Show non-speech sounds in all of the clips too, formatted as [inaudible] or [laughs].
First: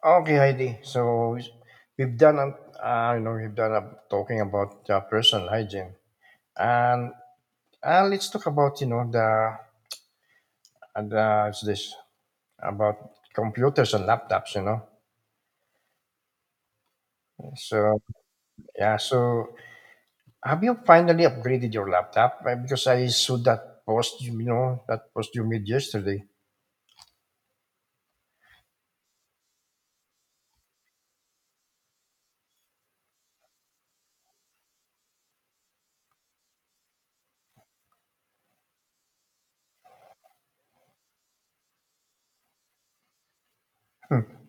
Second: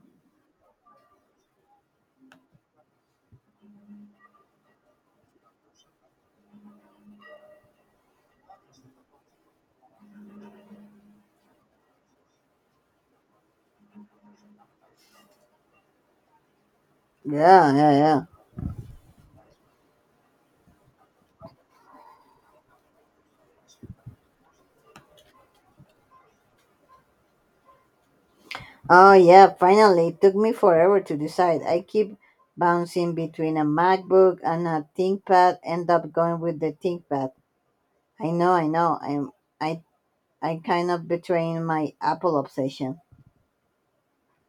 Okay, Heidi. We've done, a- you know, we've done a, talking about personal hygiene, and let's talk about, you know, the and the it's this about computers and laptops. You know, Yeah, yeah, so yeah. yeah. So have you finally upgraded your laptop? Because I saw that post, you know, that post you made yesterday. Oh, yeah, finally. It took me forever to decide. I keep bouncing between a MacBook and a ThinkPad, end up going with the ThinkPad. I know, I know. I I kind of betraying my Apple obsession.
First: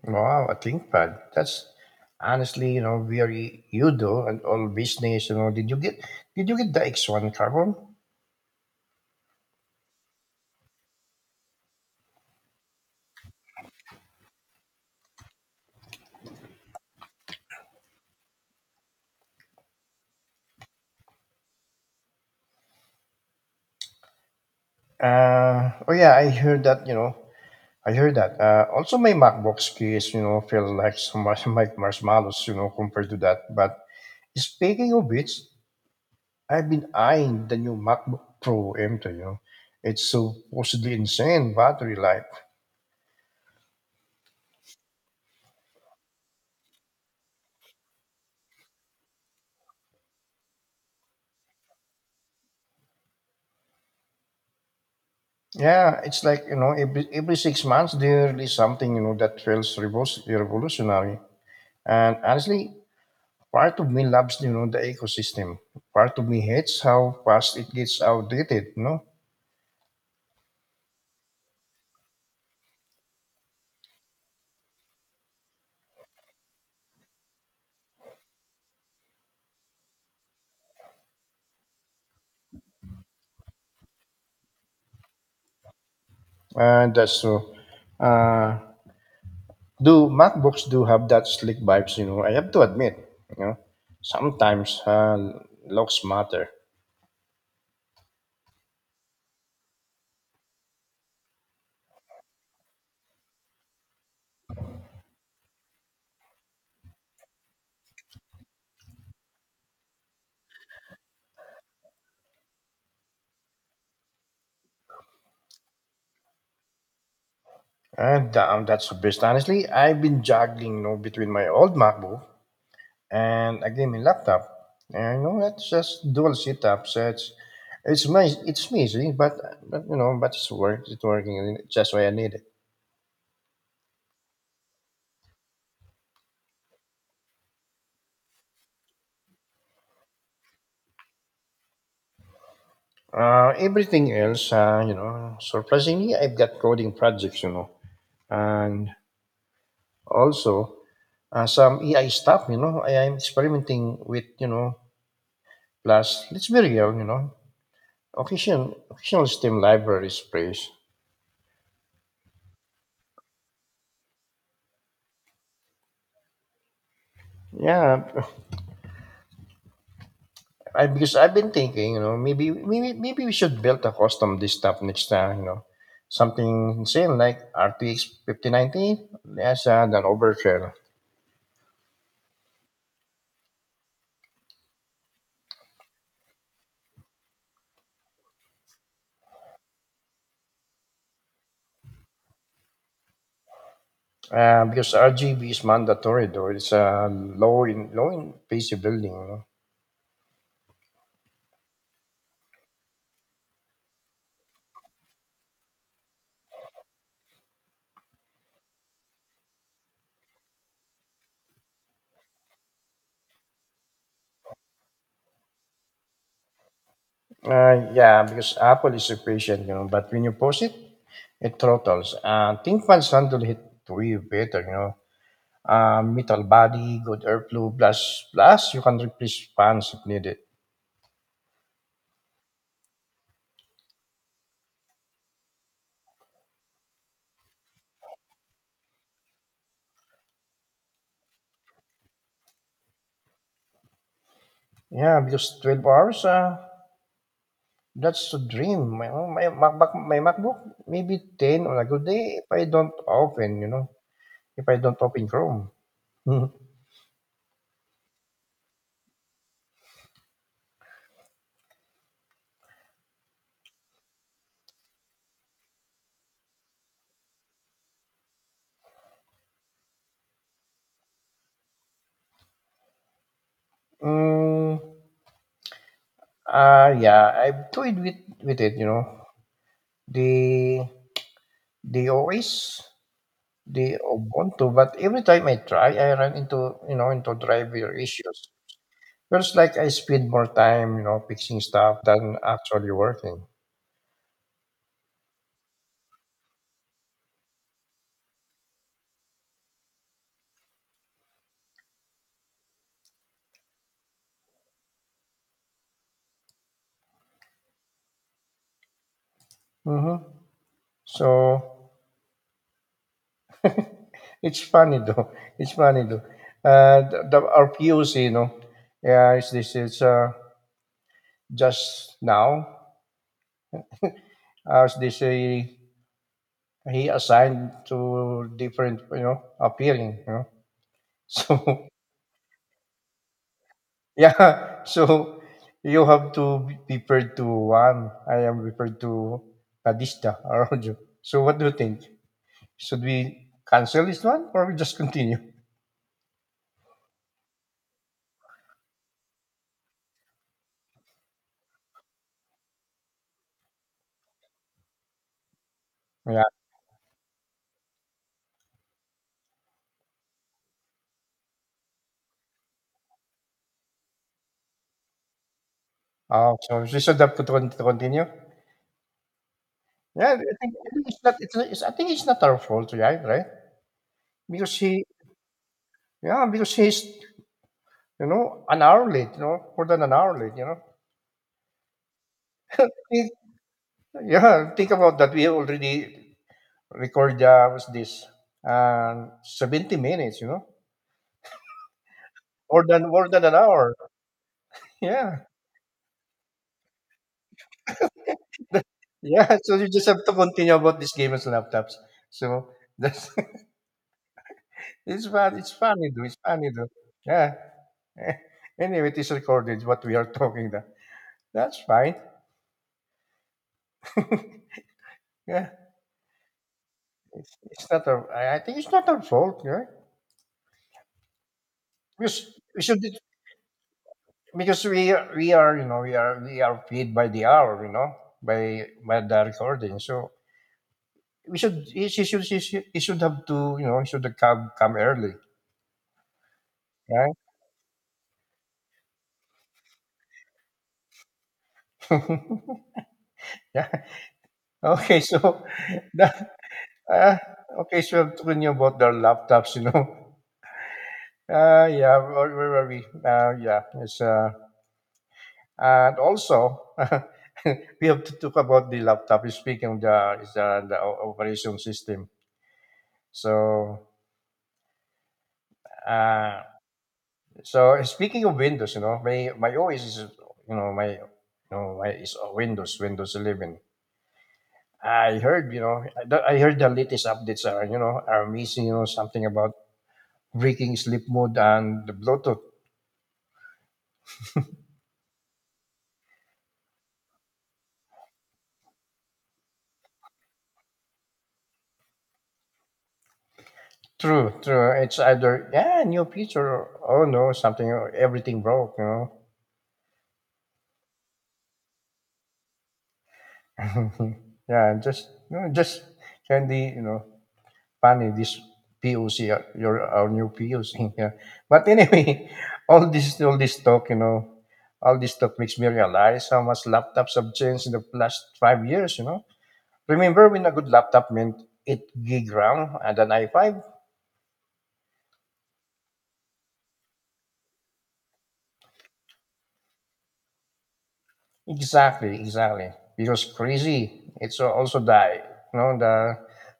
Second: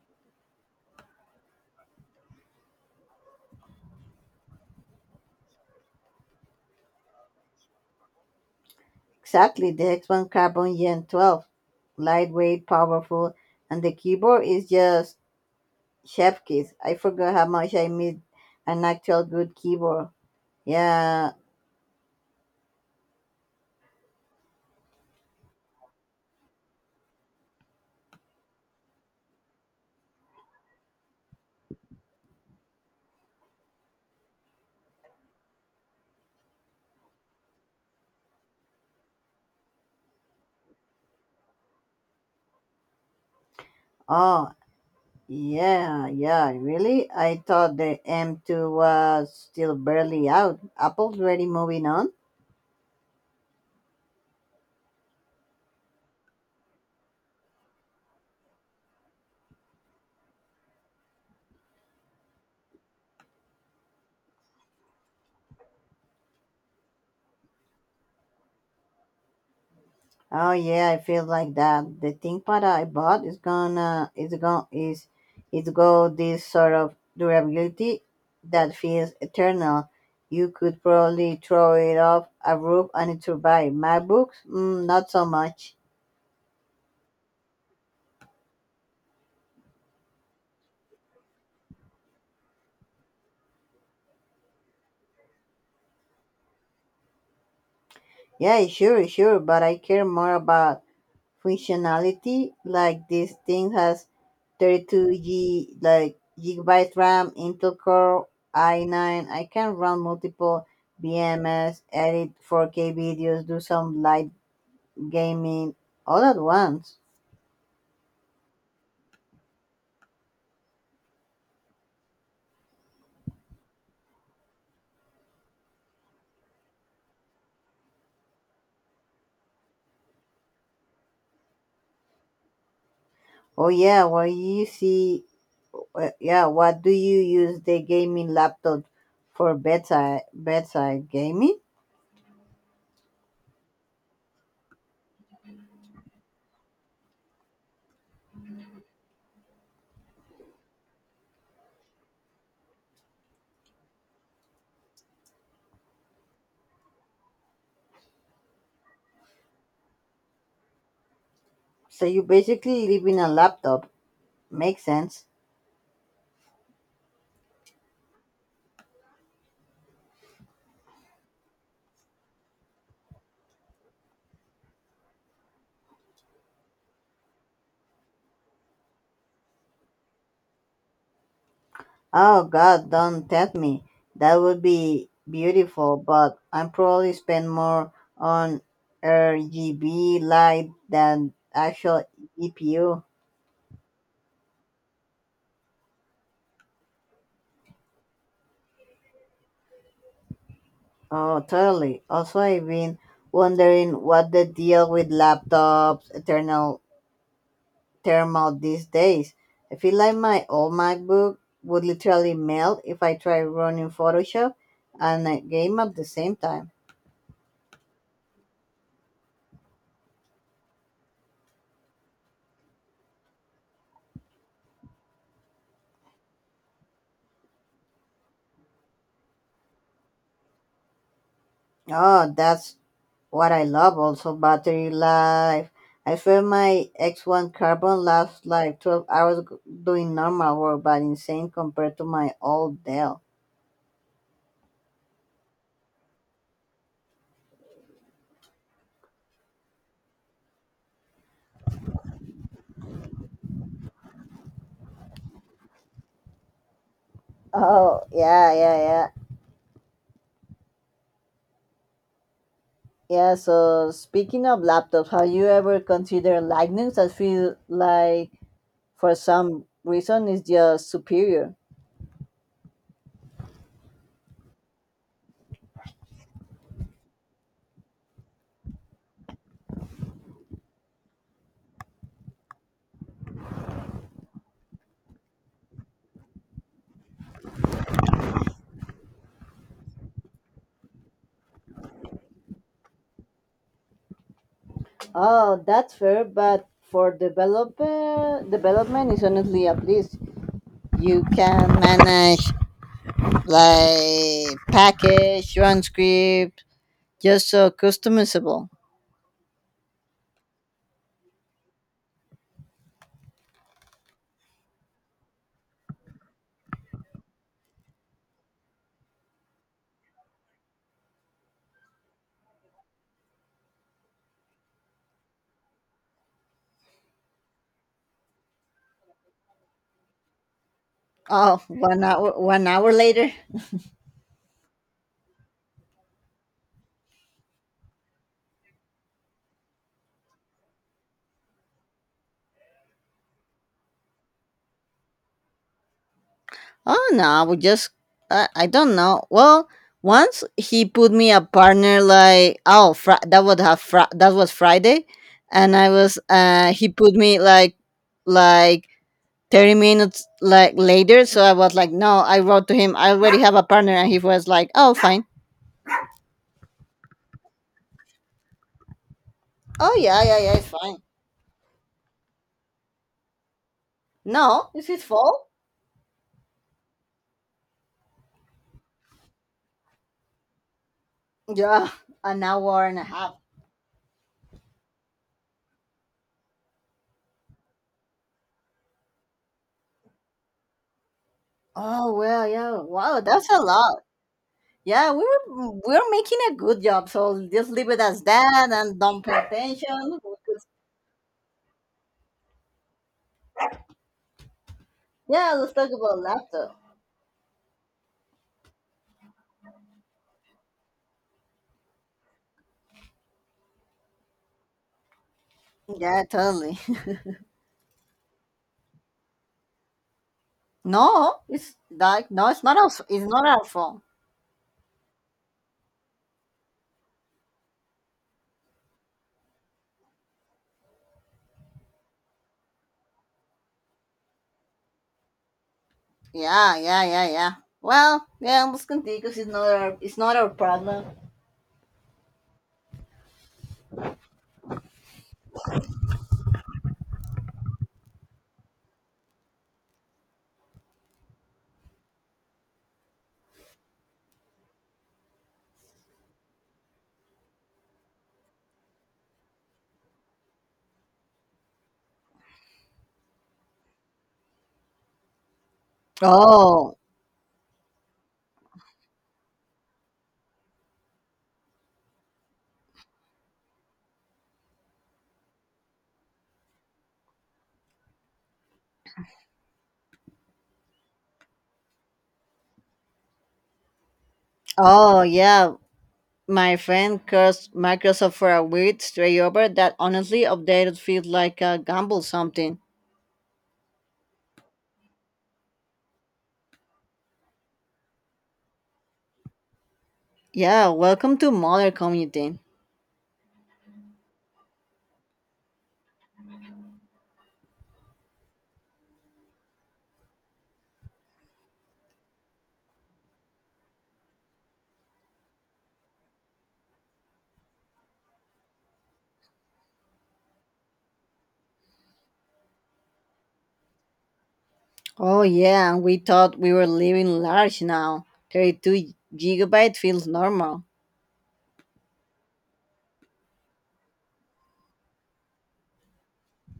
Wow, a ThinkPad. That's honestly, you know, very you do and all business. You know, did you get the X one carbon? Exactly, the X1 Carbon Gen 12. Lightweight, powerful, and the keyboard is just chef kiss. I forgot how much I miss an actual good keyboard. Yeah. Oh yeah, I heard that. You know, I heard that. Also, my MacBook's case, you know, feels like [laughs] some much like marshmallows, you know, compared to that. But speaking of which, I've been eyeing the new MacBook Pro M2. You know, it's supposedly insane battery life. Oh, Yeah, yeah, really? I thought the M2 was still barely out. Apple's already moving on. Yeah, it's like you know, every 6 months they release something you know that feels revolutionary. And honestly, part of me loves you know the ecosystem. Part of me hates how fast it gets outdated. Oh yeah, I feel like that. The ThinkPad I bought is gonna is going is it's got this sort of durability that feels eternal. You could probably throw it off a roof and it survive. MacBooks, not so much. That's true. Uh, do MacBooks do have that slick vibes? You know, I have to admit. You know, sometimes looks matter. Yeah, sure, sure, but I care more about functionality. Like this thing has 32 G like gigabyte RAM, Intel Core i9. I can run multiple VMs, edit 4K videos, do some light gaming all at once. And that's the best. Honestly, I've been juggling, you know, between my old MacBook and a gaming laptop. And you know, that's just dual setups. It's nice. It's messy, but you know, but It's working. And It's just why I need it. Oh yeah, what you see? Yeah, what do you use the gaming laptop for? Bedside gaming. Everything else, you know, surprisingly, I've got coding projects, you know, and also, some AI stuff, you know, I am experimenting with, you know, plus, let's be real, you know, occasional STEM libraries, please. So you basically live in a laptop. Makes sense. Yeah, [laughs] because I've been thinking, you know, maybe we should build a custom this stuff next time, you know, something insane like RTX 5090 as an overkill. Oh God, don't tempt me. That would be beautiful, but I'm probably spend more on RGB light than actual GPU. Because RGB is mandatory, though it's a low in PC building. You know. Oh, totally. Also, I've been wondering what the deal with laptops, eternal thermal these days. I feel like my old MacBook would literally melt if I try running Photoshop and a game at the same time. Yeah, because Apple is so patient, you know, but when you post it, it throttles. ThinkPad's handle it way better, you know. Metal body, good airflow, plus you can replace fans if needed. Oh, that's What I love also battery life. I feel my X1 Carbon lasts like 12 hours doing normal work, but insane compared to my old Dell. Yeah, because 12 hours, that's a dream. My MacBook, maybe 10 on a good day if I don't open, you know, if I don't open Chrome. [laughs] Oh, yeah, yeah, yeah. Yeah, so speaking of laptops, have you ever considered Linux? I feel like for some reason it's just superior. Mm, yeah, I've with it, you know. The, the OS. The Ubuntu, but every time I try, I run into you know into driver issues. Feels like I spend more time you know fixing stuff than actually working. Oh, that's fair, but for developer development is honestly at least you can manage like package, run script, just so customizable. Hmm. So it's funny though. [laughs] It's funny though. The our POC, you know, yeah, is this is just now as they say he assigned to different you know appealing. You know, [laughs] Oh, so 1 hour, 1 hour later. yeah, [laughs] so you have to be prepared to one. I am prepared to Kadista around you. So what do you think? Should we cancel this one or we just continue? Oh no, we just I don't know. Well, once he put me a partner like that would have that was Friday, and I was Yeah. He put me like like 30 minutes like later. So I was like no, I wrote to him. I already have a partner, and he was like oh fine. Oh, so we should have to to continue. Oh yeah, yeah, yeah, it's I fine. think it's not. I think it's not our fault, right? Right? No, Because it's his he, fault. yeah, because you know, an hour late. You know, more than an hour late. You know. Yeah, an hour and a Think- half. Yeah, think about that. We already record. Was this? 70 minutes. You know Oh well, yeah. more than Wow, more than that's an a hour. lot. Yeah, we Yeah. were we're making a good job, so just leave it as that and don't pay Yeah. [laughs] So you just attention. have to continue about this game as laptops. So that's [laughs] it's Yeah, fun. Let's talk about It's funny laptop. though. Yeah. [laughs] Eh, anyway, it is recorded what we are [laughs] talking that. That's fine. [laughs] yeah. Yeah, totally. [laughs] It's not our I think it's not our fault, right? No, it's like no, Because we should it's not our fault. because you know, we are paid by the hour, you know, by the recording. So we should he, she should he should have to, you know, he should have come early. Yeah, yeah, yeah, Right? yeah. Well, yeah, let's continue because it's not our problem. [laughs] Yeah. Okay. So [laughs] that uh, okay. So I'm talking about the laptops. You know. [laughs] Yeah. Where are we? Yeah. It's and also [laughs] we have to talk about the laptop. Speaking of the is the operation system. So uh, Oh, so speaking of Windows, you know, my OS is you know my is Windows Windows 11. I heard, you know, I heard the latest updates are, you know, are missing, you know, something about breaking sleep mode and the Bluetooth. oh yeah. My friend cursed Microsoft for a weird stray over that honestly updated feels like a gamble something. True, true. It's either yeah, new feature or oh no, something or everything broke, you know. Yeah, welcome to Modern Community. [laughs] yeah, just you know, just can be you know funny this POC uh, your our new POC. [laughs] Yeah. But anyway, [laughs] all this talk, you know, all this talk makes me realize how much laptops have changed in the last 5 years, you know. Remember when a good laptop meant eight gig RAM and an i5? Oh yeah, and we thought we were living large now. 32 gigabyte feels normal. Exactly. Because crazy, it's also die. You know, the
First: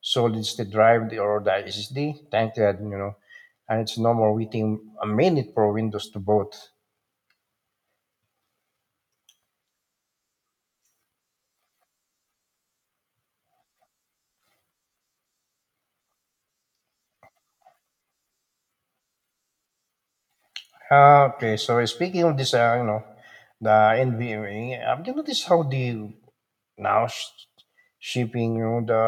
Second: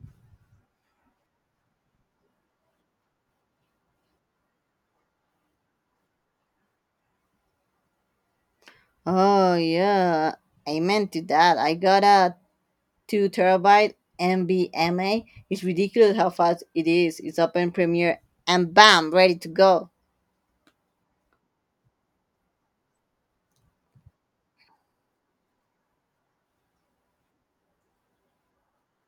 solid state drive or the SSD, thank God, you know, and it's no more waiting a minute for Windows to boot. Oh yeah, amen to that. I got a 2 terabyte MBMA. It's ridiculous how fast it is. It's open Premiere and bam, ready to go. Ah, okay, so speaking of this, you know, the NVMe, have you noticed how the now sh- shipping, you know, the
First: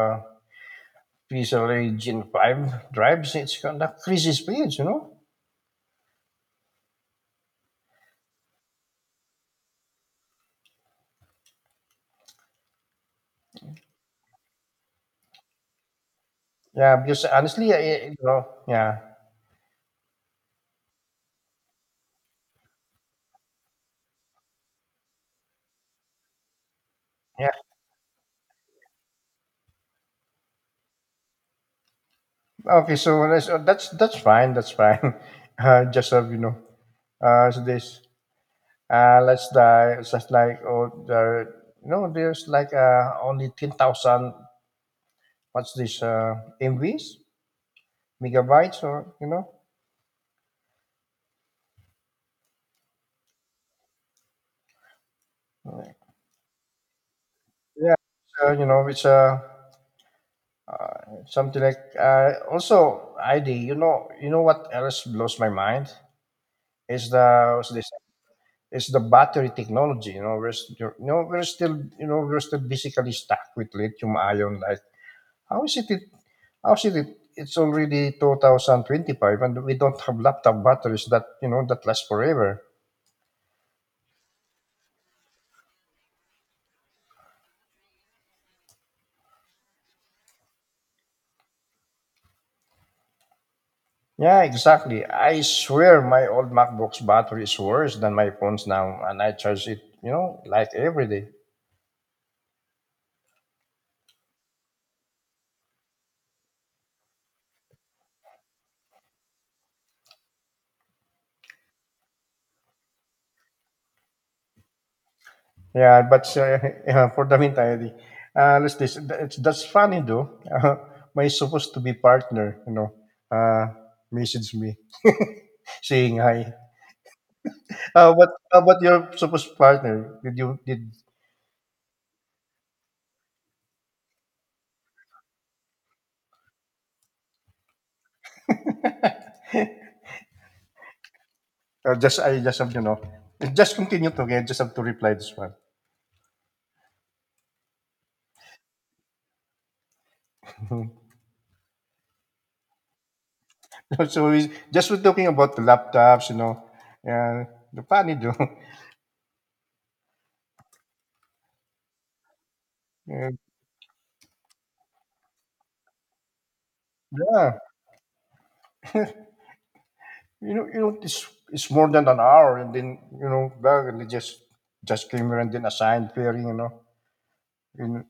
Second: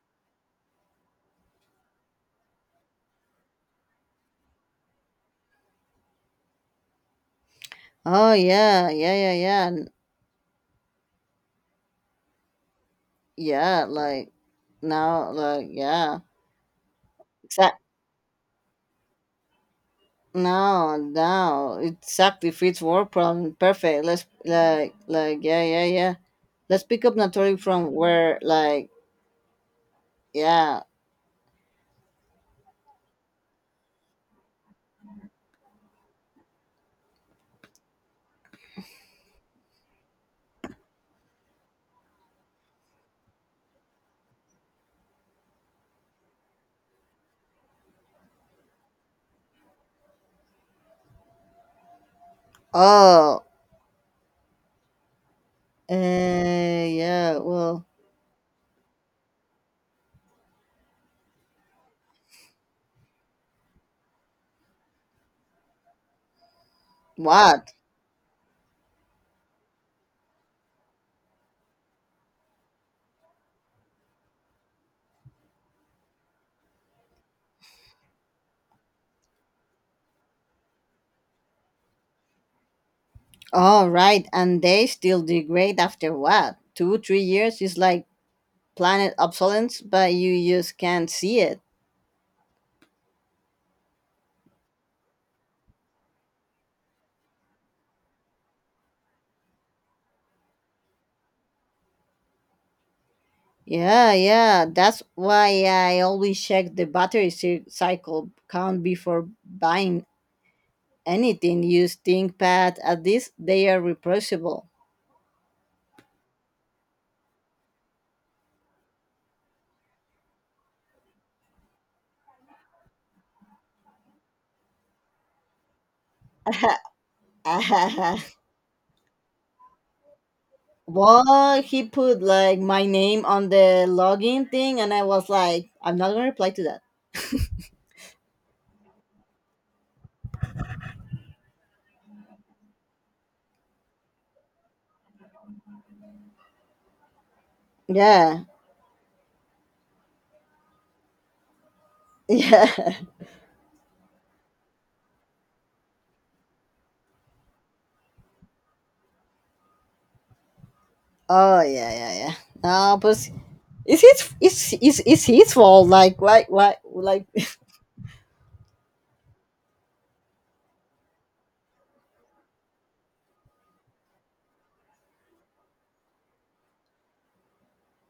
PCLA Gen 5 drives, it's kind of crazy speeds, you know? Oh yeah, yeah, yeah, yeah. Yeah, like now, like yeah, Yeah, because honestly, exact. You know, yeah. No, no, exactly fits work problem perfect. Let's like yeah, yeah, yeah. Let's pick up Yeah. Natori from where like yeah. Okay, so that's that's fine. [laughs] Just have you know, so this let's die. It's just like oh, there, you know, there's like only 10,000. What's this? MVs, megabytes, or you know, Oh, yeah. Well, yeah. So you know, it's something like also ID. You know what else blows my mind is the what's what? this? Is the battery technology. You know, you know we're still basically stuck with lithium ion. How is it, it how is it, it's already 2025 and we don't have laptop batteries that you know that last forever. Oh, right. And they still degrade after what? Two, 3 years is like planet obsolescence, but you just can't see it. Yeah, exactly. I swear my old MacBook's battery is worse than my phone's now and I charge it, you know, like every day. Yeah, yeah. That's why I always check the battery cycle count before buying anything. Use ThinkPad. At least they are replaceable. Yeah, but [laughs] yeah, for the meantime, let's this. That's funny though. [laughs] My supposed to be partner, you know, uh, messaged me [laughs] saying hi. [laughs] How about your supposed partner? Did Well, he put like my name on the login thing, and I was like, I'm not gonna reply to that. Just I just have you know, just continue talking. I just have to reply this one. Yeah, [laughs] [laughs] yeah. So we're talking about the laptops, you know, and the funny though. [laughs] Oh, yeah, yeah, yeah. No, but Uh, it's his fault. Like, why, like yeah, you know, it's more than an hour, and then you know, bag, and they just came here and then assigned pairing, you know, you know.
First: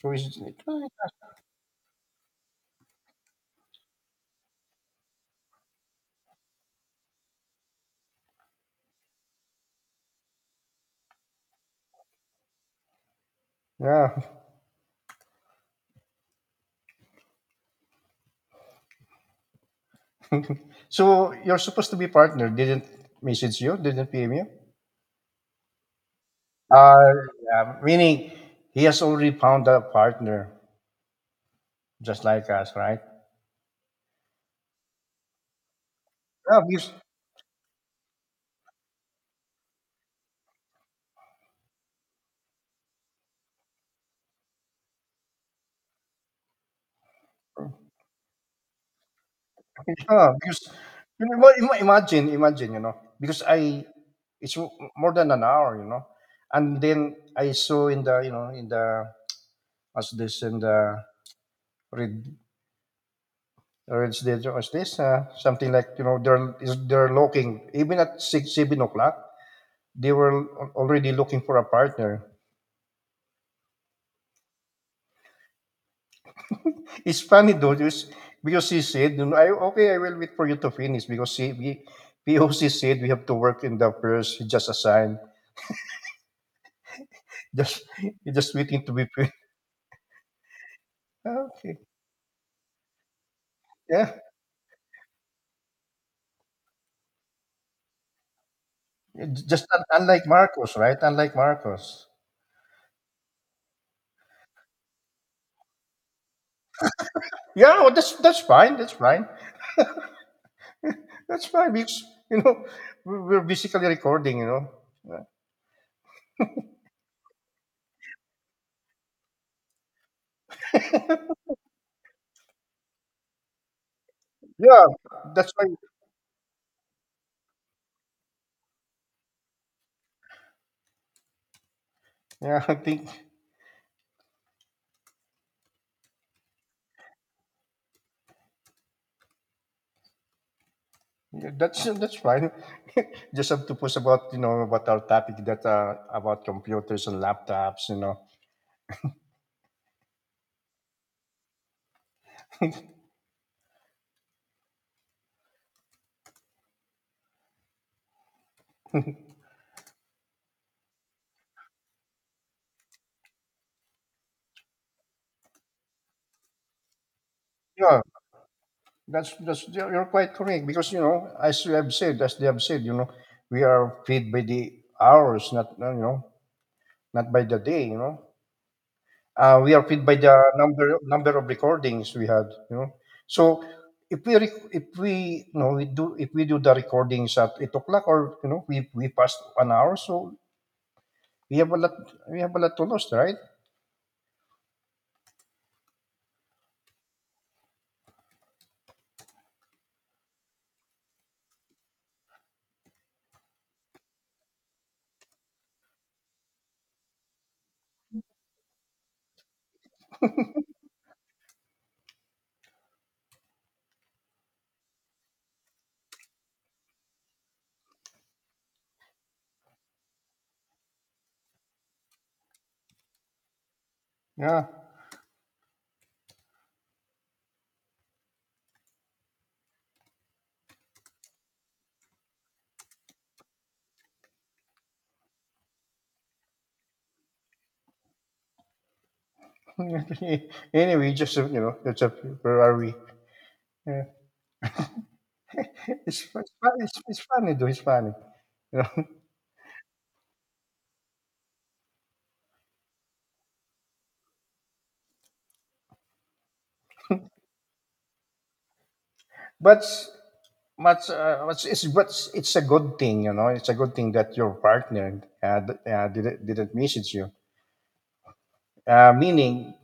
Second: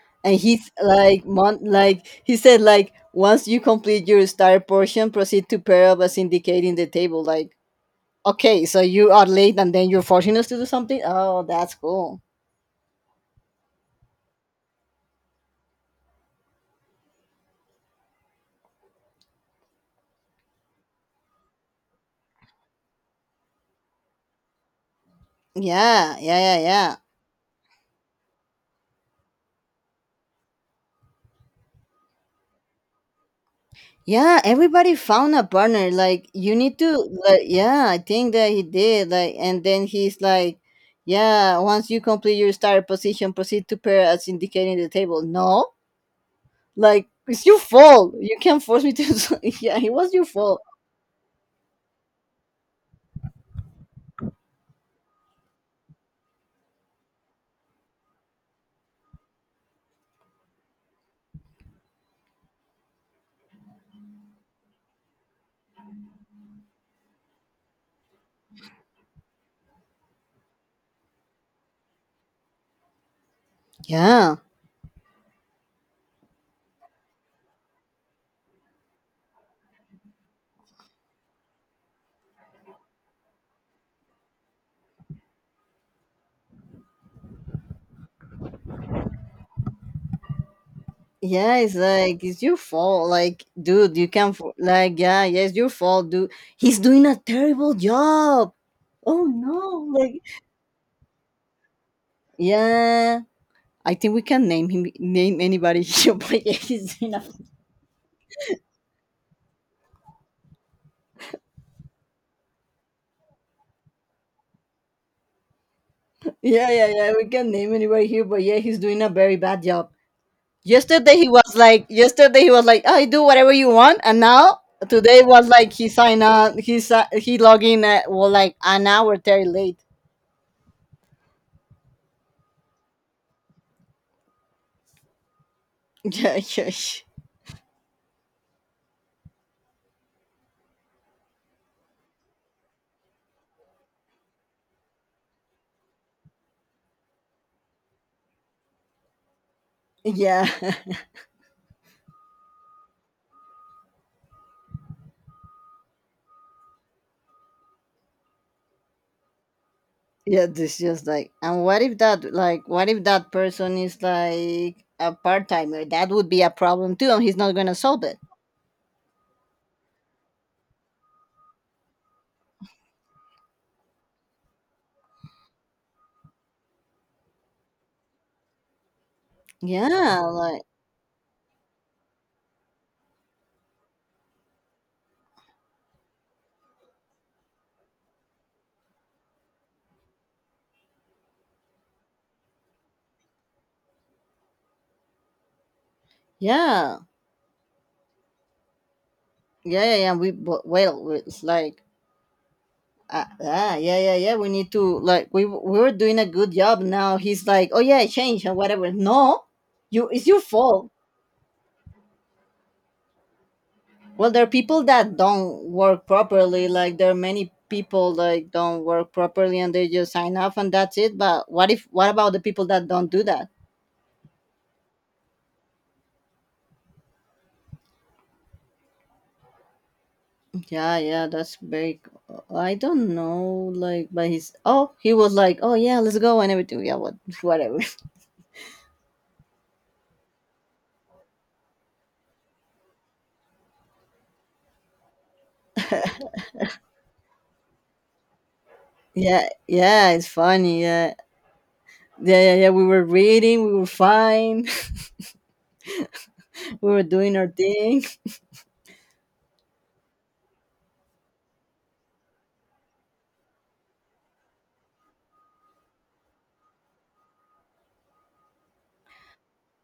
So and it's, he's like like he said like once you complete your star portion proceed to pair up as indicating the table like okay, so you are late and then you're forcing us to do something. Oh, that's cool. yeah. [laughs] So you're supposed to be partner. Didn't message you? Didn't PM you? Yeah, yeah, yeah, yeah, Uh, yeah, meaning he has already found a partner, just like us, right? yeah, everybody found a partner like you Yeah, need to because like yeah, I think that he did like and then he's like yeah once you complete your star position proceed to pair as indicating the table. No, like it's your fault, you can't force me to [laughs] yeah it [laughs] was your yeah, because fault. you know, imagine, you know, because I it's more than an hour, you know, and then I saw in the you know in the as this in the read read this as this something like you know they're looking even at 6, 7 o'clock they were already looking for a partner. Yeah. It's funny though, just because he said, you know, okay, I will wait for you to finish because he, POC said we have to work in the first just assigned. Just [laughs] just waiting to be paid. [laughs] Yeah, it's Okay. like it's your fault. Like, dude, you Yeah. can't like yeah, yeah, it's your fault, dude. He's doing a terrible job. Oh It's just no, like unlike Marcos, right? Unlike Marcos. yeah. I think we can name anybody [laughs] here, but yeah, he's doing a Yeah, well, that's fine. That's fine because you know we're basically recording. You know. [laughs] yeah, yeah, yeah. We can name anybody here, but yeah, he's doing a very bad job. [laughs] Yesterday he was like, I do whatever you want, and now Yeah, today was that's why. like he signed on he log in at well like an hour very late. Yeah, I think [laughs] Yeah, yeah, that's fine. [laughs] Just have to post about you know about our topic that about computers and laptops. You know. yeah, yeah. [laughs] Yeah, this just like, and what if that, like, what if that person is like a part timer? That would be a problem too, and he's not gonna Yeah. solve it. That's you're quite correct because you know as you have said as they have said you know we are paid by the hours not you know not by the day you know we are paid by Yeah, the like, number of recordings we had you know so if we you know we do if we do the recordings at 8 o'clock or you know we passed an hour so we have a lot we have a lot to lose, right? yeah, yeah, yeah, yeah. We, but, well, we- It's like, yeah, yeah, yeah. We need to, like, we were doing a good job. Now he's like, oh yeah, I changed or whatever. No, you, it's your fault. Well, there are people that don't work properly. Like there are many people like don't work properly and they just sign off and that's it. But what if what about the people that don't do that? Yeah. Yeah, yeah, that's very. I don't know, like, but he's oh, he was like, oh yeah, let's go and everything. Yeah, what, [laughs] whatever. [laughs] Anyway just you know that's a where are we. It's funny though. It's funny, [laughs] you know. Yeah, yeah, it's funny. Yeah, yeah, yeah, yeah. We were reading, we were fine, [laughs] we were doing our thing. But much, but it's a good thing, you know. It's a good thing that your partner didn't message you. Meaning,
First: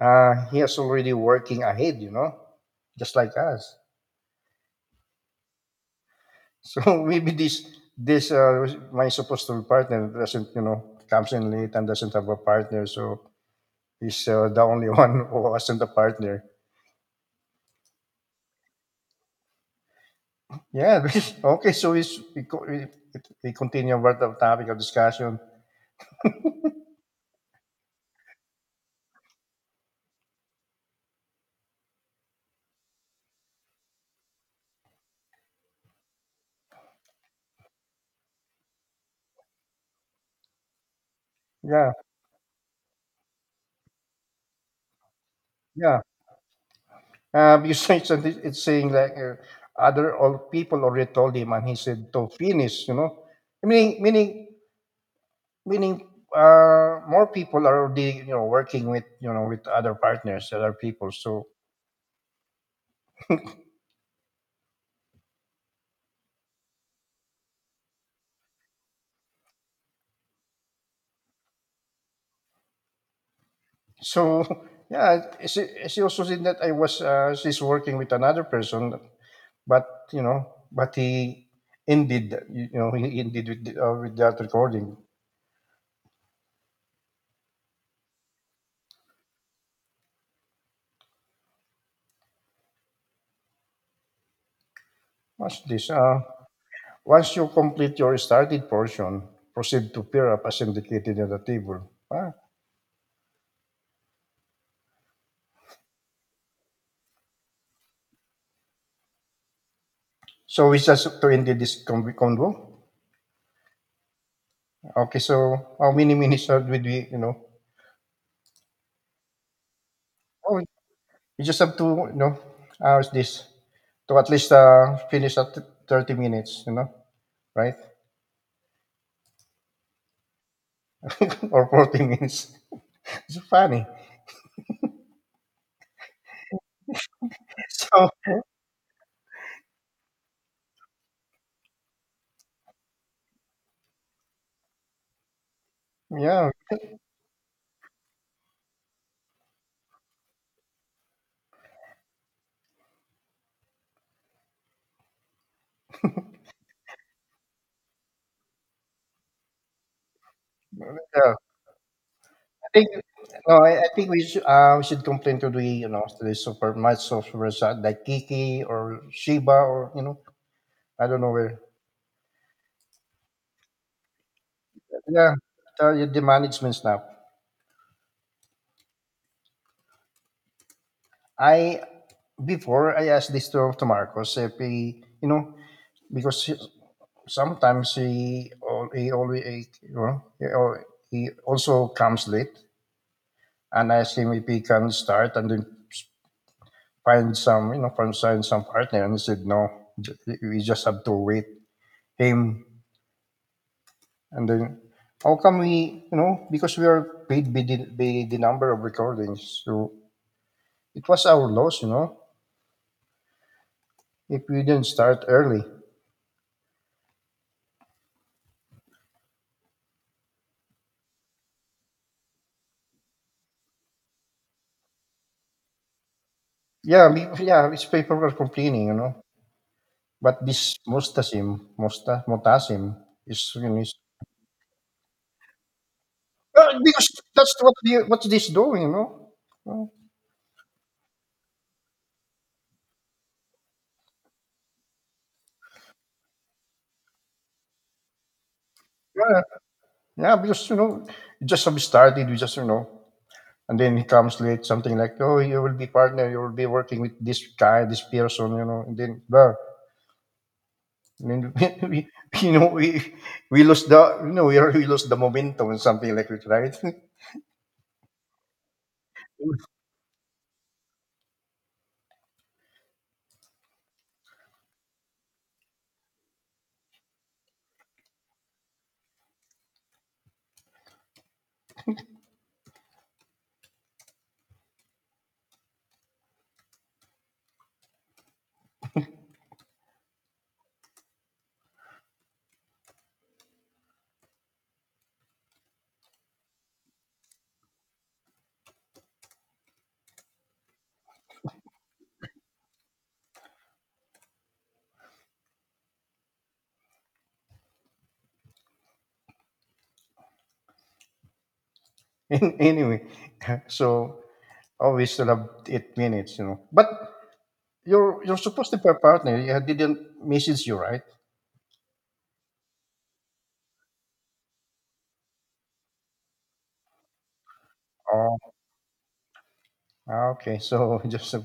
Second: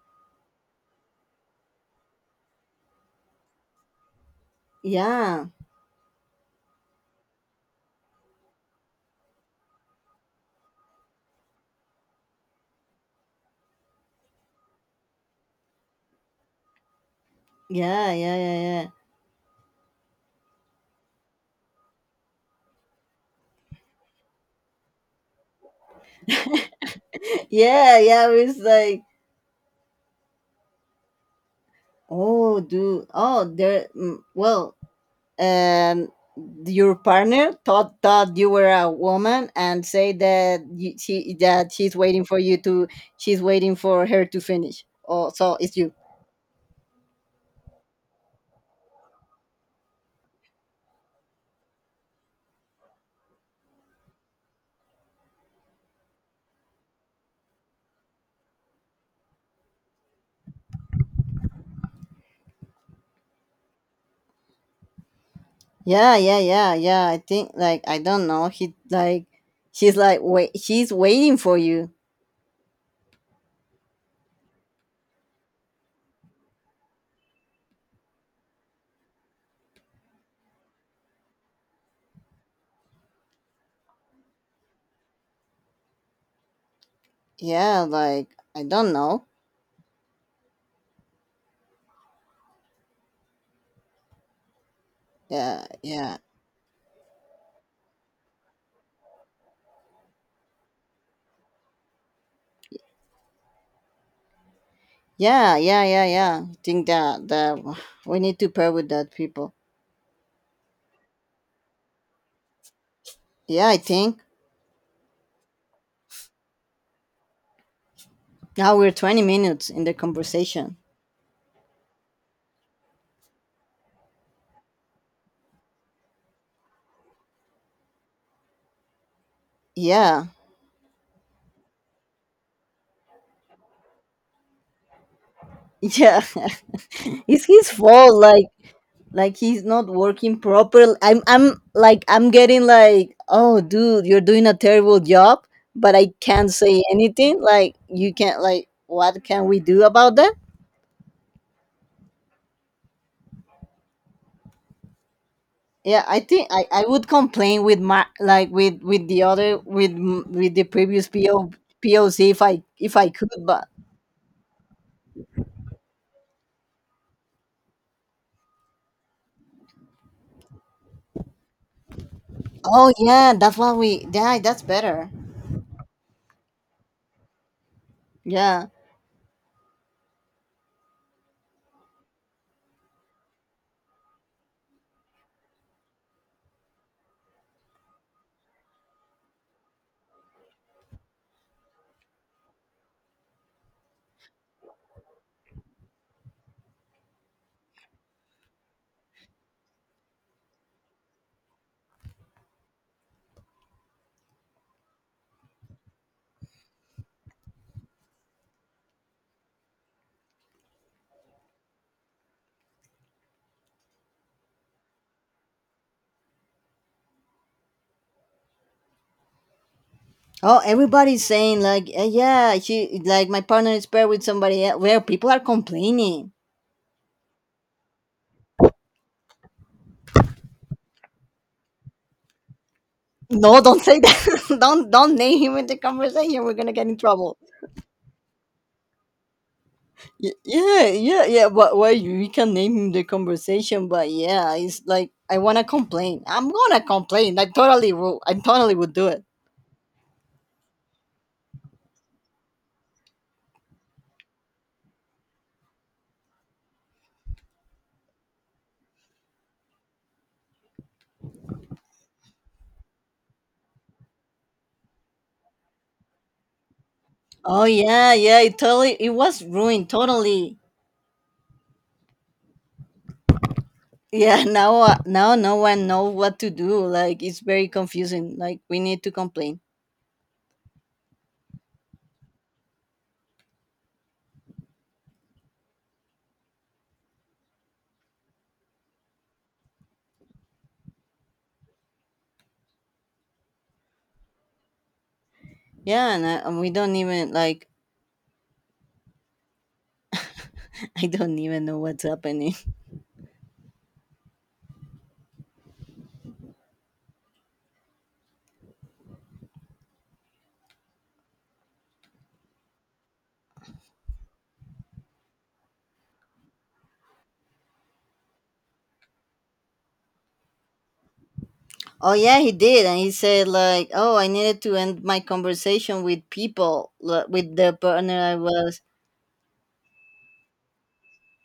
he is already working ahead, you know, just like us. Yeah, So, [laughs] maybe this my supposed to be partner doesn't, you know, comes in late and doesn't have a partner. So he's the only [laughs] one who wasn't a partner. yeah, yeah, yeah, Yeah. [laughs] Okay. So we s- we co- we continue with the topic of discussion. yeah, [laughs] yeah, yeah. It was like oh, do oh there. Mm, well, um, your partner thought you were a woman and say that you, she that Yeah. she's waiting for you to she's waiting for her to finish. Oh, so it's you. Yeah. You say something. It's saying like other all people already told him, and he said to finish. You know, meaning meaning meaning more people are already, you know, working with, you know, with other partners, other people. So Yeah, yeah, yeah, yeah. I think like I don't know. He like she's like wait. She's waiting for you. so [laughs] yeah. She also said that I was she's working with another person, but you know, but he ended, you know, he ended with, with that recording. Yeah, like I don't know. Watch Yeah, this. yeah, Once you complete your started portion, proceed to pair up as indicated at the table. Ah. yeah, yeah, yeah, yeah. I think that that we need to pair with that people. So we just to end this convo. Yeah, I think. Okay, so how many would we, you know? Now we're 20 minutes in the Oh, conversation. you just have to, you know, how's this? To at least finish at 30 minutes, you know, right? Yeah. [laughs] [laughs] Or 40 minutes. [laughs] It's funny. Yeah. [laughs] It's his So, fault like he's not working properly. I'm like I'm getting like, "Oh, dude, you're doing a terrible job," but I yeah, can't say anything. Like you can't like what can we do about that? Yeah, I think I would complain with my like with the other with the previous yeah. POC think if I could No, but I think we should complain to the, you know, to the super much software, like Kiki or Shiba, or, you know, I don't know where. oh yeah, that's what we yeah, that's better. Yeah, tell you the management's now. Yeah. I before I asked this to Marcos if he, you know, because he- sometimes he always, you know, he also comes late, and I asked him if he can start and then find some, you know, find some partner, and he said no, we just have to wait him. And then how come we, you know, because we are paid by the number of recordings. So it was our loss, you know, if we didn't start early. Oh, everybody's saying like, "Eh, yeah, she like my partner is paired with somebody else." Well, people are complaining. Yeah, we, [laughs] yeah, it's people were complaining, you know. But this motasim is, No, you know, don't is, say that. [laughs] Don't name him in the conversation. We're gonna well, get in because trouble. that's what what this doing, you know. Well, Yeah, yeah, yeah. But well, we can name him the conversation. But yeah, it's like I wanna complain. I'm gonna complain. I totally will. I totally would do it. yeah, yeah, because, you know, you just have started, we just, you know, and then he comes late, something like, oh, you will be partner, you will be working with this guy, this person, you know, and then, blah. And [laughs] we, you know, we lost the, you know, we already lost the momentum and something like that, right? Oh yeah, yeah. It totally. It was [laughs] ruined totally. Yeah. [laughs] Now now no one knows what to do. Like it's very confusing. Like we need to complain. Yeah, and we don't even like [laughs] I don't even know what's happening. [laughs] An- anyway, [laughs] so oh, we still have 8 minutes, you know. But your supposed partner, yeah, didn't message you, right? Oh yeah, he did, and he said like, "Oh, I needed to end my conversation with people like, with the partner I Oh, was." ah, okay. So [laughs] just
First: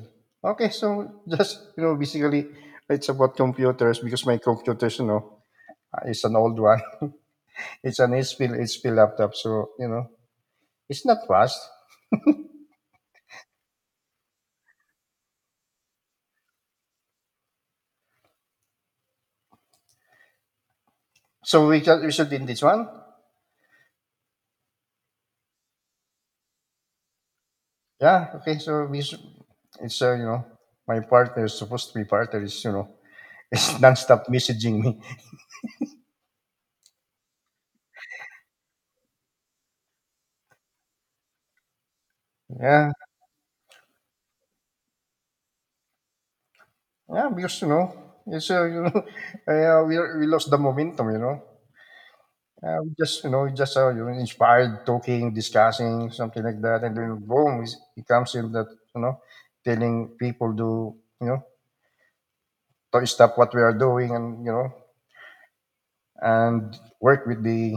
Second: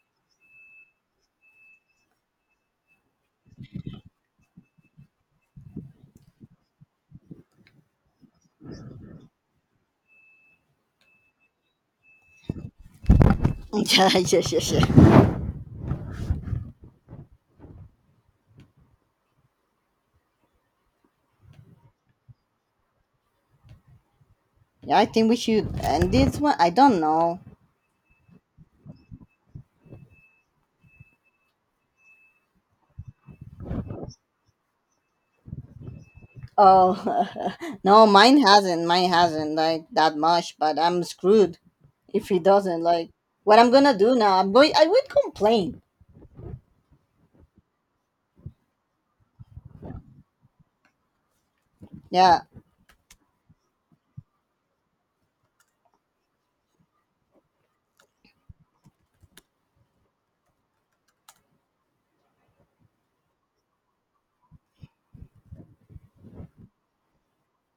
okay. So just, you know, basically, it's about computers because my computers, you know, it's an old one. [laughs] It's an HP laptop, so you know, it's not fast. [laughs] yeah, yeah, yeah, yeah. So we just we should in this one. Yeah, I think we should end this one. I don't know. Yeah. Okay. So it's you know, my partner is supposed to be partner is, you know, [laughs] is nonstop messaging me. Oh [laughs] no, mine hasn't. Mine hasn't like that much, but I'm screwed if he doesn't Yeah. like. What I'm gonna do now? I'm going. I would complain. Yeah. Because you know, it's you know, [laughs] we lost the momentum. You know. Yeah, We just, you know, we just, you know, inspired talking, discussing something like that, and then boom, he comes in that, you know, telling people to, you know, to stop what we are doing, and you know, and work with the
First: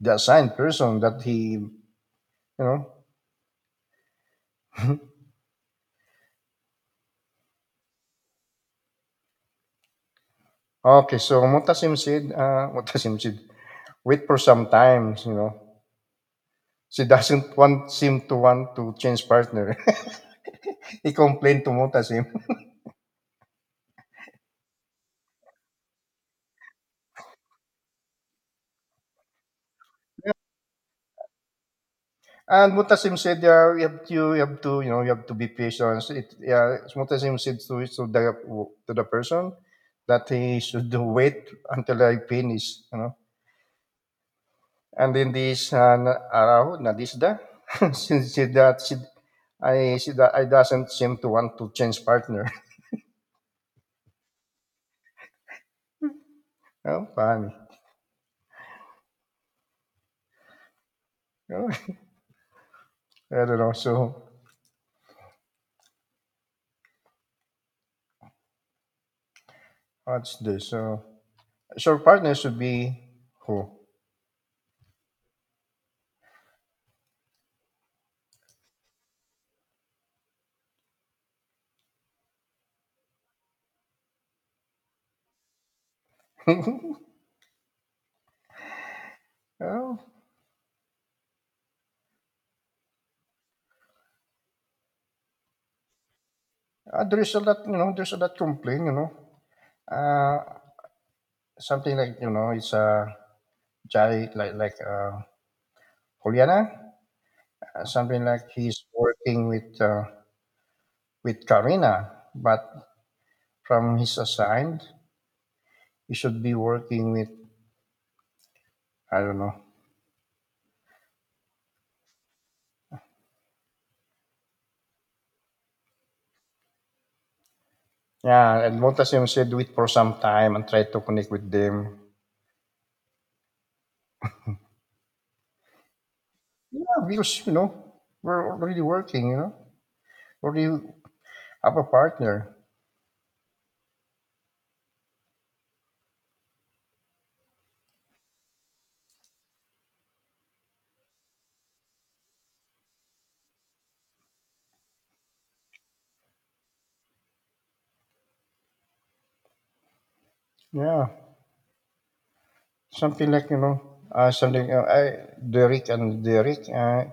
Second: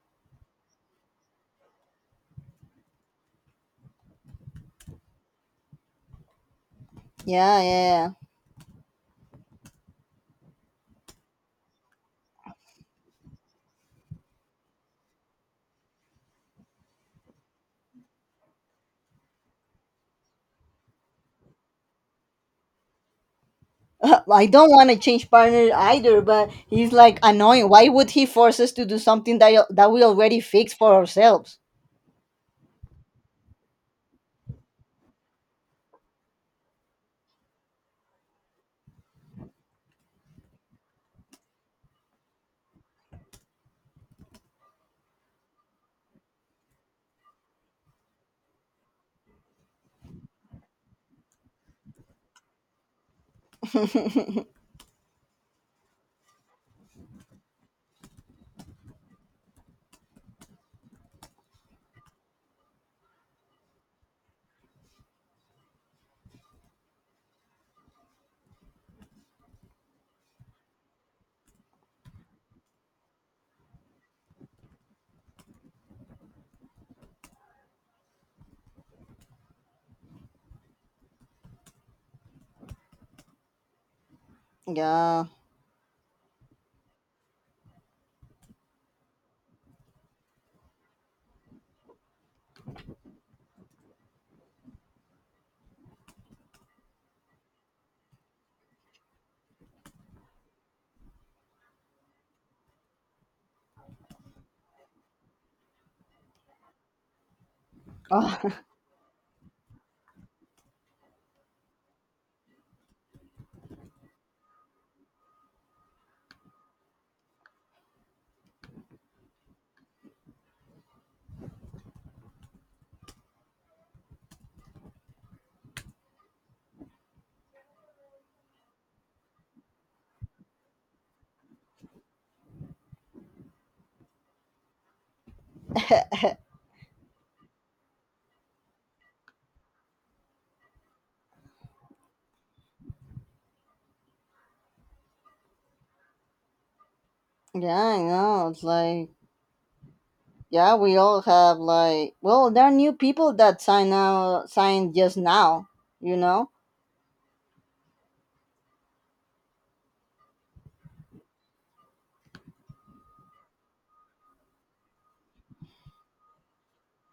assigned person that he, you know, [laughs] yeah, yeah, yeah. okay, so Mutasim said, [laughs] wait for some time, you know. She doesn't want seem to want to change partner. [laughs] He complained to Mutasim, [laughs] I don't want to change partner either, but he's like annoying. Why would he force us to do something that we already fixed for ourselves? and Mutasim said, yeah, you have to, you know, you have to be patient. It, yeah, Mutasim said to the person that he should [laughs] wait until I finish, you know. And in this araw, nadisda, [laughs] she said that she, I doesn't seem to want to change partner. [laughs] Oh, fine. Oh, [laughs] I don't know. So, what's this? So, so [laughs] partner should be who? yeah. [laughs] Well, there's a lot, you know, there's a lot complain, you know. Uh, something like, you know, it's a Jai, Juliana, something like Oh. he's working with Karina, but from his assigned, he should be working with, I don't know. Yeah, and Montasio said, do it for some time and try to connect with them. [laughs] Yeah, because you know we're already working. You know, already have a partner. yeah, I know. It's like yeah, we all have like well, there are new people that signed just now, you know? Yeah, something like you know, something. I Derek and Derek.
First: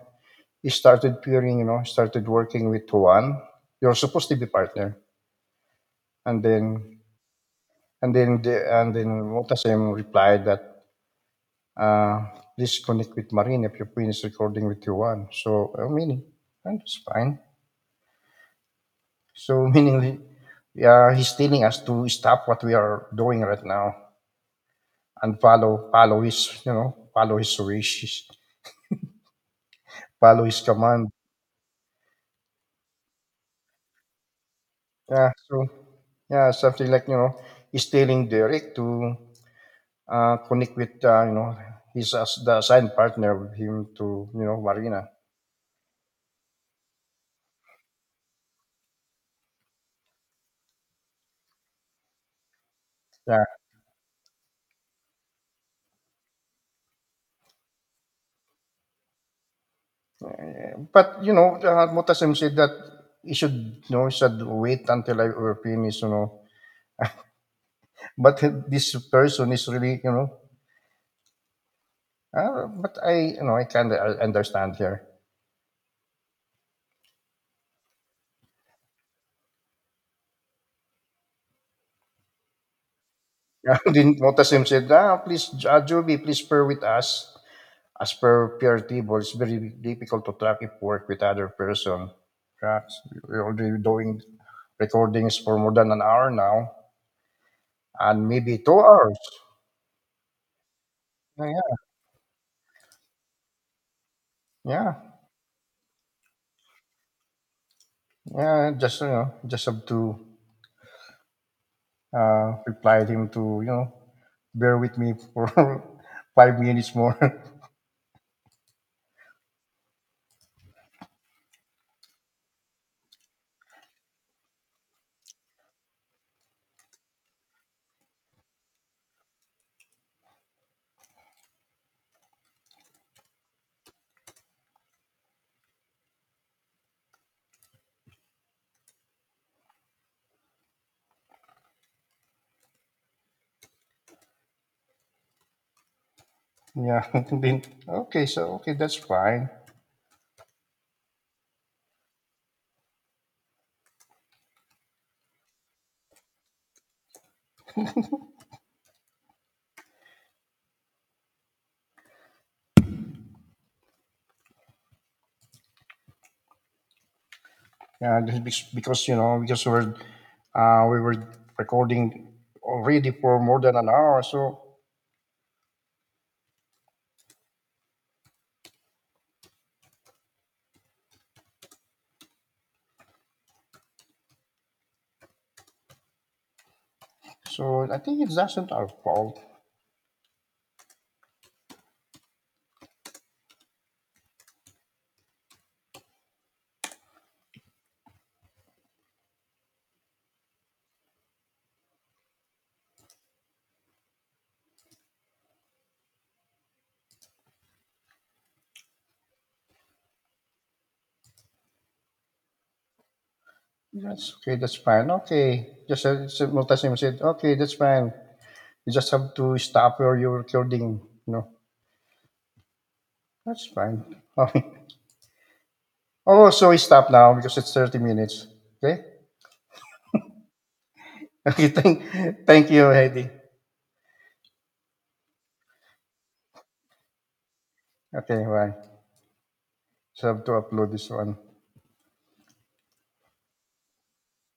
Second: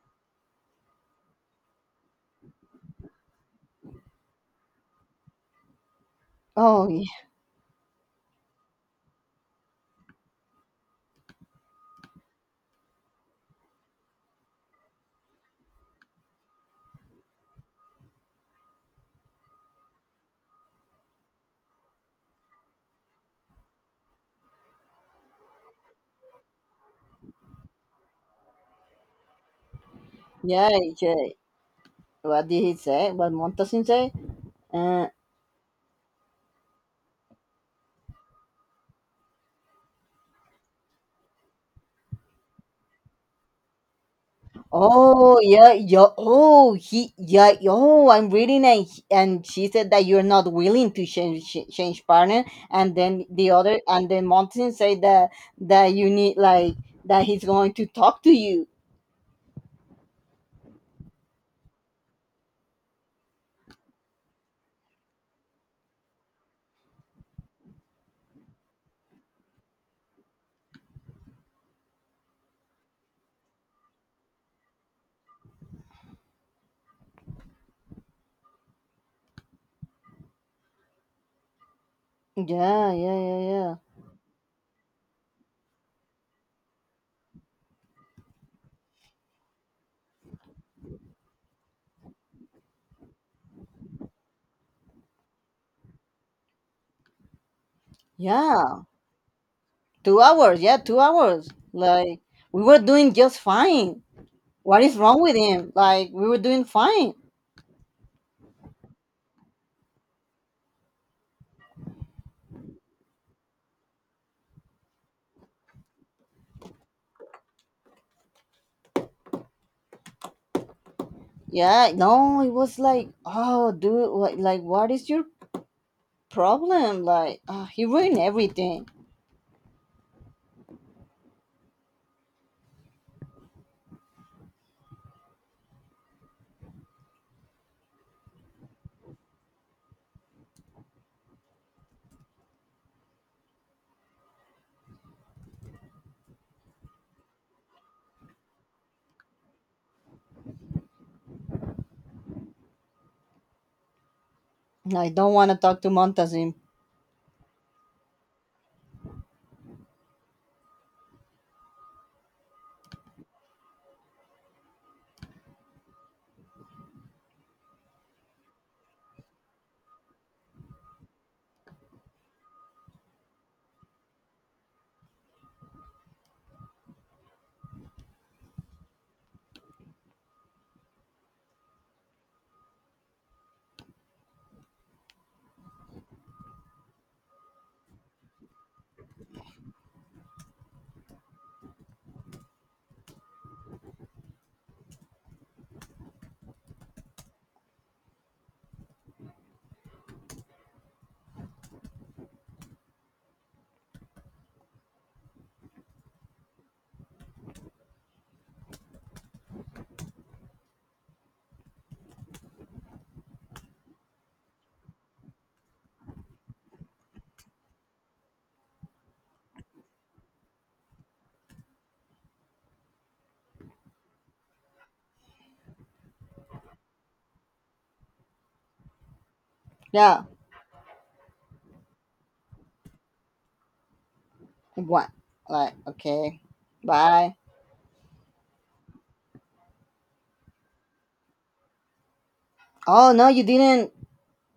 He started peering. You know, started working with Juan. You're supposed to be partner, and Oh then yeah, and then Motasem replied that uh, please connect with Marine if you finish recording with Juan. So I mean, and it's fine. So [laughs] meaning, yeah, he's telling us to stop what we are doing right now and follow his, you know, follow his wishes, follow his yeah. command. yeah. What did he say? What Montasin say? Uh, Yeah, so yeah, something like you know, he's telling Derek to connect with you know his as the assigned partner with him to, you know, Marina. Oh yeah, yeah. Oh, he, yeah. Oh, I'm reading, and she said that you're not willing to change change partner, and then Yeah, the other, and then Monty said that you need like that he's going to talk to you. but you know, Mutasim said that he should, you know, he should wait until I were finished, you know. But this person is really, you know. But I, you know, I kind of understand here. [laughs] Yeah, yeah, yeah, yeah, Yeah, then Mutasim said, ah, please, Juby, please pray with us. As per peer table, it's very difficult to track if work with other person. Right? We're already doing recordings for more than an hour now, and maybe two yeah. hours. 2 hours. Yeah, two Yeah, hours. yeah, Like we were doing just fine. What yeah. is wrong with him? Like we were doing fine. Yeah, Just you know, just have to reply him to, you know, bear with me for [laughs] 5 minutes more. [laughs] Yeah. No, it was like, oh, dude, what? Like what is your problem. Like, he ruined everything. Yeah, [laughs] then okay, so okay, that's fine. I don't want to talk to Montazim. Yeah, this is because you know, because we're we were recording already for more than an hour, so so I think it doesn't our fault. That's okay. That's fine. Okay, just multisim said, okay, that's fine. You just have to stop where you're recording. No, that's fine. [laughs] Okay. Oh, so we stop now because it's 30 minutes. Okay. Yeah, [laughs] Okay. Thank you, Heidi. like, what? Like, okay, bye. Okay. Bye. Just have to upload this one. Oh no, you didn't.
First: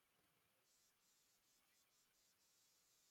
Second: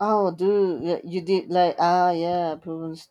Oh, dude, you did like ah yeah, problems.